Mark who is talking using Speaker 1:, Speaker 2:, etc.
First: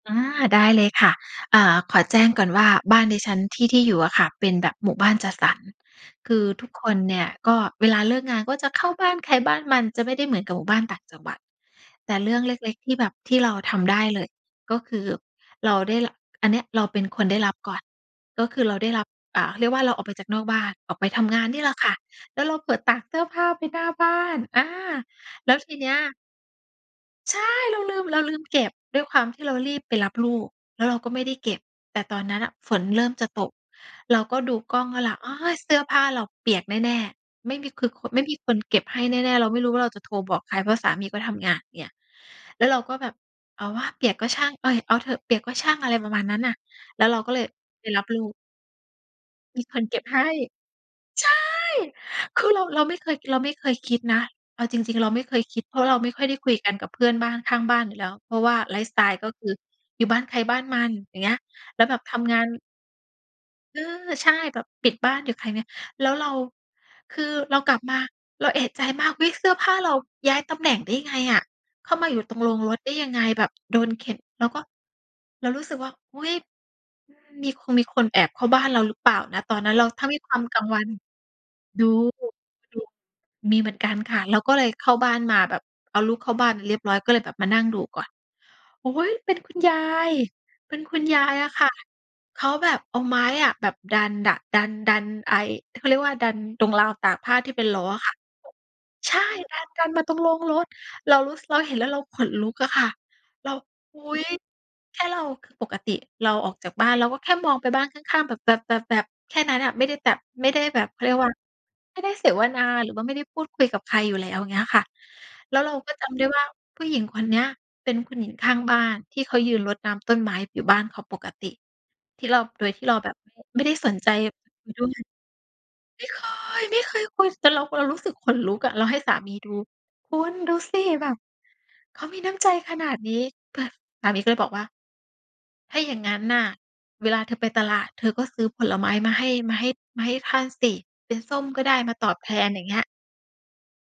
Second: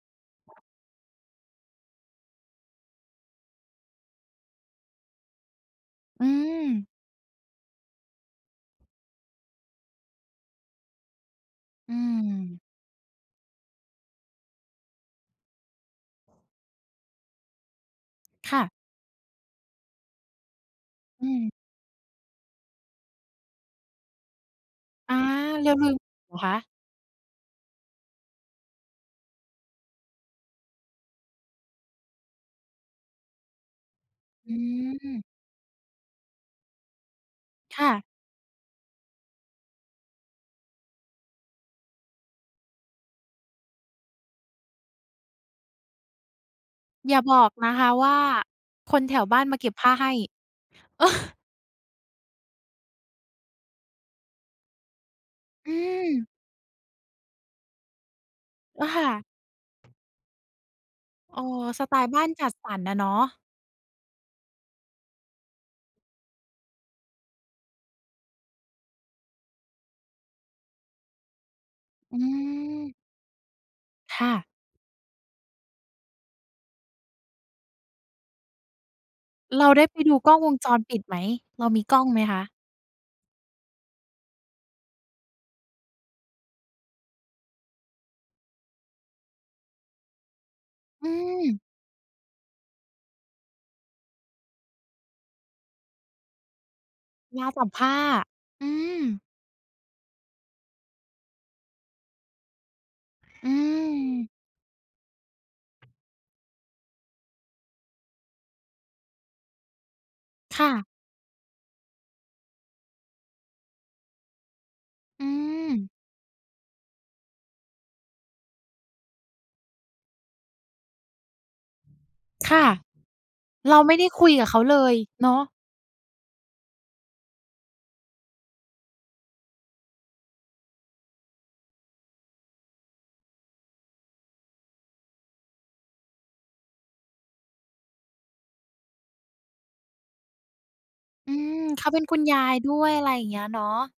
Speaker 1: อา ได้เลยค่ะ อ่า ขอแจ้งก่อนว่าบ้านดิฉันที่ ที่อยู่อะค่ะ เป็นแบบหมู่บ้านจัดสรร
Speaker 2: อื
Speaker 1: คือทุกค
Speaker 2: ม
Speaker 1: นเนี่ย ก็เวลาเลิกงาน ก็จะเข้าบ้านใครบ้านมัน จะไม่ได้เหมือนกับหมู่บ้านต่างจังหวัด
Speaker 2: อื
Speaker 1: แต่เรื่องเ
Speaker 2: ม
Speaker 1: ล็ก ๆ ที่แบบ ที่เราทำได้เลย ก็คือเราได้ ร อันเนี้ยเราเป็นคนได้รับก่อน ก็
Speaker 2: ค
Speaker 1: ค
Speaker 2: ่
Speaker 1: ือ
Speaker 2: ะ
Speaker 1: เราได้รับ อ่า เรียกว่าเราออกไปจากนอกบ้าน ออกไปท
Speaker 2: อื
Speaker 1: ำงาน
Speaker 2: ม
Speaker 1: นี่ล่ะค่ะ แล้วเราเผลอตากเสื้อผ้าไปหน้าบ้าน อา
Speaker 2: อา
Speaker 1: แล้ว
Speaker 2: แล
Speaker 1: ท
Speaker 2: ้
Speaker 1: ี
Speaker 2: วล
Speaker 1: เน
Speaker 2: ื
Speaker 1: ี้
Speaker 2: ม
Speaker 1: ย
Speaker 2: เหรอคะ?
Speaker 1: ใช่ เราลืม เราลืมเก็บ ด้วยความที่เรารีบไปรับลูก แล้วเราก็ไม่ได้เก็บ แต่ตอนนั้นน่ะฝนเริ่มจะตก เราก็
Speaker 2: อ
Speaker 1: ดูกล้องแล้วล่ะ
Speaker 2: ืม
Speaker 1: โอ๊ย เสื้อผ้าเราเปียกแน่ ๆ ไม่มี
Speaker 2: ค
Speaker 1: คื
Speaker 2: ่
Speaker 1: อค
Speaker 2: ะ
Speaker 1: น ไม่มีคนเก็บให้แน่ ๆ เราไม่รู้ว่าเราจะโทรบอกใคร เพราะสามีก็ทำงานเนี่ย แล้วเราก็แบบ เอาวะ เปียกก็ช่าง เอ๊ย เอาเถอะ เปียกก็ช่าง อะไรประมาณนั้นน่ะ แล้ว
Speaker 2: อ
Speaker 1: เ
Speaker 2: ย
Speaker 1: ร
Speaker 2: ่
Speaker 1: า
Speaker 2: า
Speaker 1: ก็
Speaker 2: บ
Speaker 1: เล
Speaker 2: อ
Speaker 1: ย
Speaker 2: กนะค
Speaker 1: ไป
Speaker 2: ะ
Speaker 1: รั
Speaker 2: ว
Speaker 1: บ
Speaker 2: ่า
Speaker 1: ลูก
Speaker 2: คนแถวบ้านมา
Speaker 1: มี
Speaker 2: เก็บ
Speaker 1: ค
Speaker 2: ผ
Speaker 1: น
Speaker 2: ้า
Speaker 1: เก็
Speaker 2: ใ
Speaker 1: บ
Speaker 2: ห้
Speaker 1: ให้ ใช่ คือเรา เราไม่เคย เราไม่เคยคิดนะ เอาจริง ๆ เราไม่เคยคิด
Speaker 2: อ
Speaker 1: เพราะเราไม่ค
Speaker 2: ืม
Speaker 1: ่อยได้คุยกันกับเพื่อนบ้านข้างบ้านอยู่แล้ว เพราะว่าไล
Speaker 2: อ
Speaker 1: ฟ
Speaker 2: ะ
Speaker 1: ์สไ
Speaker 2: ค
Speaker 1: ต
Speaker 2: ่
Speaker 1: ล์
Speaker 2: ะ
Speaker 1: ก็คืออยู่บ้านใครบ้านมัน อย่างเงี้ย
Speaker 2: อ๋อ
Speaker 1: แล
Speaker 2: ส
Speaker 1: ้วแ
Speaker 2: ไต
Speaker 1: บบ
Speaker 2: ล์
Speaker 1: ท
Speaker 2: บ้าน
Speaker 1: ำงา
Speaker 2: จ
Speaker 1: น
Speaker 2: ัดสรรอะเนาะ
Speaker 1: เออ ใช่ แบบปิดบ้านอยู่ภายใน แล้วเรา คือเรากลับมา เราเอะใจมาก อุ๊ย! เสื้อผ้าเราย้ายตำแหน่งได้ยังไงอะ เข้ามา
Speaker 2: อ
Speaker 1: อ
Speaker 2: ื
Speaker 1: ยู่ตรงโรงรถได้
Speaker 2: ม
Speaker 1: ยังไง แบบโดนเข็
Speaker 2: ค
Speaker 1: น
Speaker 2: ่ะ
Speaker 1: เราก็ เรารู้สึกว่า อุ๊ย มี คงมีคนแอบเข้าบ้านเราหรือเปล่านะ ตอน
Speaker 2: เรา
Speaker 1: นั้น
Speaker 2: ไ
Speaker 1: เ
Speaker 2: ด
Speaker 1: ร
Speaker 2: ้
Speaker 1: า
Speaker 2: ไป
Speaker 1: ถ้า
Speaker 2: ดู
Speaker 1: มี
Speaker 2: ก
Speaker 1: ค
Speaker 2: ล้
Speaker 1: ว
Speaker 2: อ
Speaker 1: า
Speaker 2: ง
Speaker 1: ม
Speaker 2: วง
Speaker 1: กลา
Speaker 2: จ
Speaker 1: งว
Speaker 2: ร
Speaker 1: ัน
Speaker 2: ปิดไหม เรามี
Speaker 1: ดู
Speaker 2: กล้องไหมคะ?
Speaker 1: ดู มีเหมือนกันค่ะ เราก็เลยเข้าบ้านมาแบบเอาลูกเข้าบ้านเรียบร้อย ก็เลยแบบมานั่งดูก่อน โอ๊ย เป็นคุณยาย เป็นคุณ
Speaker 2: อื
Speaker 1: ยายอ
Speaker 2: ม
Speaker 1: ะค่ะ เขาแบบเอาไม้อะแบบดันดะ ดัน ดันไอ้ เขาเรียกว่า ดันตรงราวตากผ้า
Speaker 2: รา
Speaker 1: ท
Speaker 2: ว
Speaker 1: ี่เ
Speaker 2: ต
Speaker 1: ป็
Speaker 2: า
Speaker 1: น
Speaker 2: ก
Speaker 1: ล
Speaker 2: ผ
Speaker 1: ้อ
Speaker 2: ้า
Speaker 1: อะค่ะ
Speaker 2: อื
Speaker 1: ใช่
Speaker 2: ม
Speaker 1: ดันกันมาตรงโรงรถ เรารู้ ส เราเห็นแล้วเราขนลุกอะค่ะ
Speaker 2: อ
Speaker 1: เ
Speaker 2: ื
Speaker 1: รา อุ๊ย!
Speaker 2: ม
Speaker 1: แค่เรา คือปกติเราออกจากบ้าน เราก็แค่มองไปบ้านข้าง ๆ แบบ แบบ แบบ แบบแค่นั้นอะ ไม่ได้แบบ ไม่ได
Speaker 2: ค
Speaker 1: ้
Speaker 2: ่
Speaker 1: แบ
Speaker 2: ะ
Speaker 1: บ เขาเรียกว่า ไม่ได้เสวนาหรือว่าไม่ได้พูดคุยกับใครอยู่แล้วอย่างเงี้ยค่ะ
Speaker 2: อื
Speaker 1: แล้วเราก
Speaker 2: ม
Speaker 1: ็จำได้ว่าผู้หญิงคนเนี้ยเป็นคุณหญิงข้างบ้านที่เขายืนรดน้ำต้นไม้อยู่บ้านเขาปกติ ที่เรา
Speaker 2: ค
Speaker 1: โ
Speaker 2: ่
Speaker 1: ด
Speaker 2: ะ
Speaker 1: ยที่เราแบบไม่ ไม่ได
Speaker 2: เร
Speaker 1: ้
Speaker 2: า
Speaker 1: ส
Speaker 2: ไม่
Speaker 1: น
Speaker 2: ได
Speaker 1: ใ
Speaker 2: ้
Speaker 1: จ
Speaker 2: คุยกับเขา
Speaker 1: ไป
Speaker 2: เล
Speaker 1: ด้ว
Speaker 2: ย
Speaker 1: ย
Speaker 2: เนาะ
Speaker 1: ไม่เคย ไม่เคยคุย แต่เรา เรารู้สึกขนลุกอะ เราให้สามีดู คุณดูสิ แบบเขามีน้ำใจขนาดนี้แบบ สามีก็เลยบอกว่า "ถ้าอย่างงั้นน่ะ เวลาเธอไปตลาดเธอก็ซื้อผลไม้มาให้ มาให้ มาให้ท่านสิ เป็น
Speaker 2: อื
Speaker 1: ส้ม
Speaker 2: ม
Speaker 1: ก็ได้
Speaker 2: เขา
Speaker 1: มา
Speaker 2: เป็น
Speaker 1: ตอ
Speaker 2: คุ
Speaker 1: บ
Speaker 2: ณ
Speaker 1: แท
Speaker 2: ยา
Speaker 1: น"
Speaker 2: ย
Speaker 1: อย่า
Speaker 2: ด
Speaker 1: ง
Speaker 2: ้
Speaker 1: เงี้
Speaker 2: ว
Speaker 1: ย
Speaker 2: ย อะไรอย่างเงี้ยเนาะ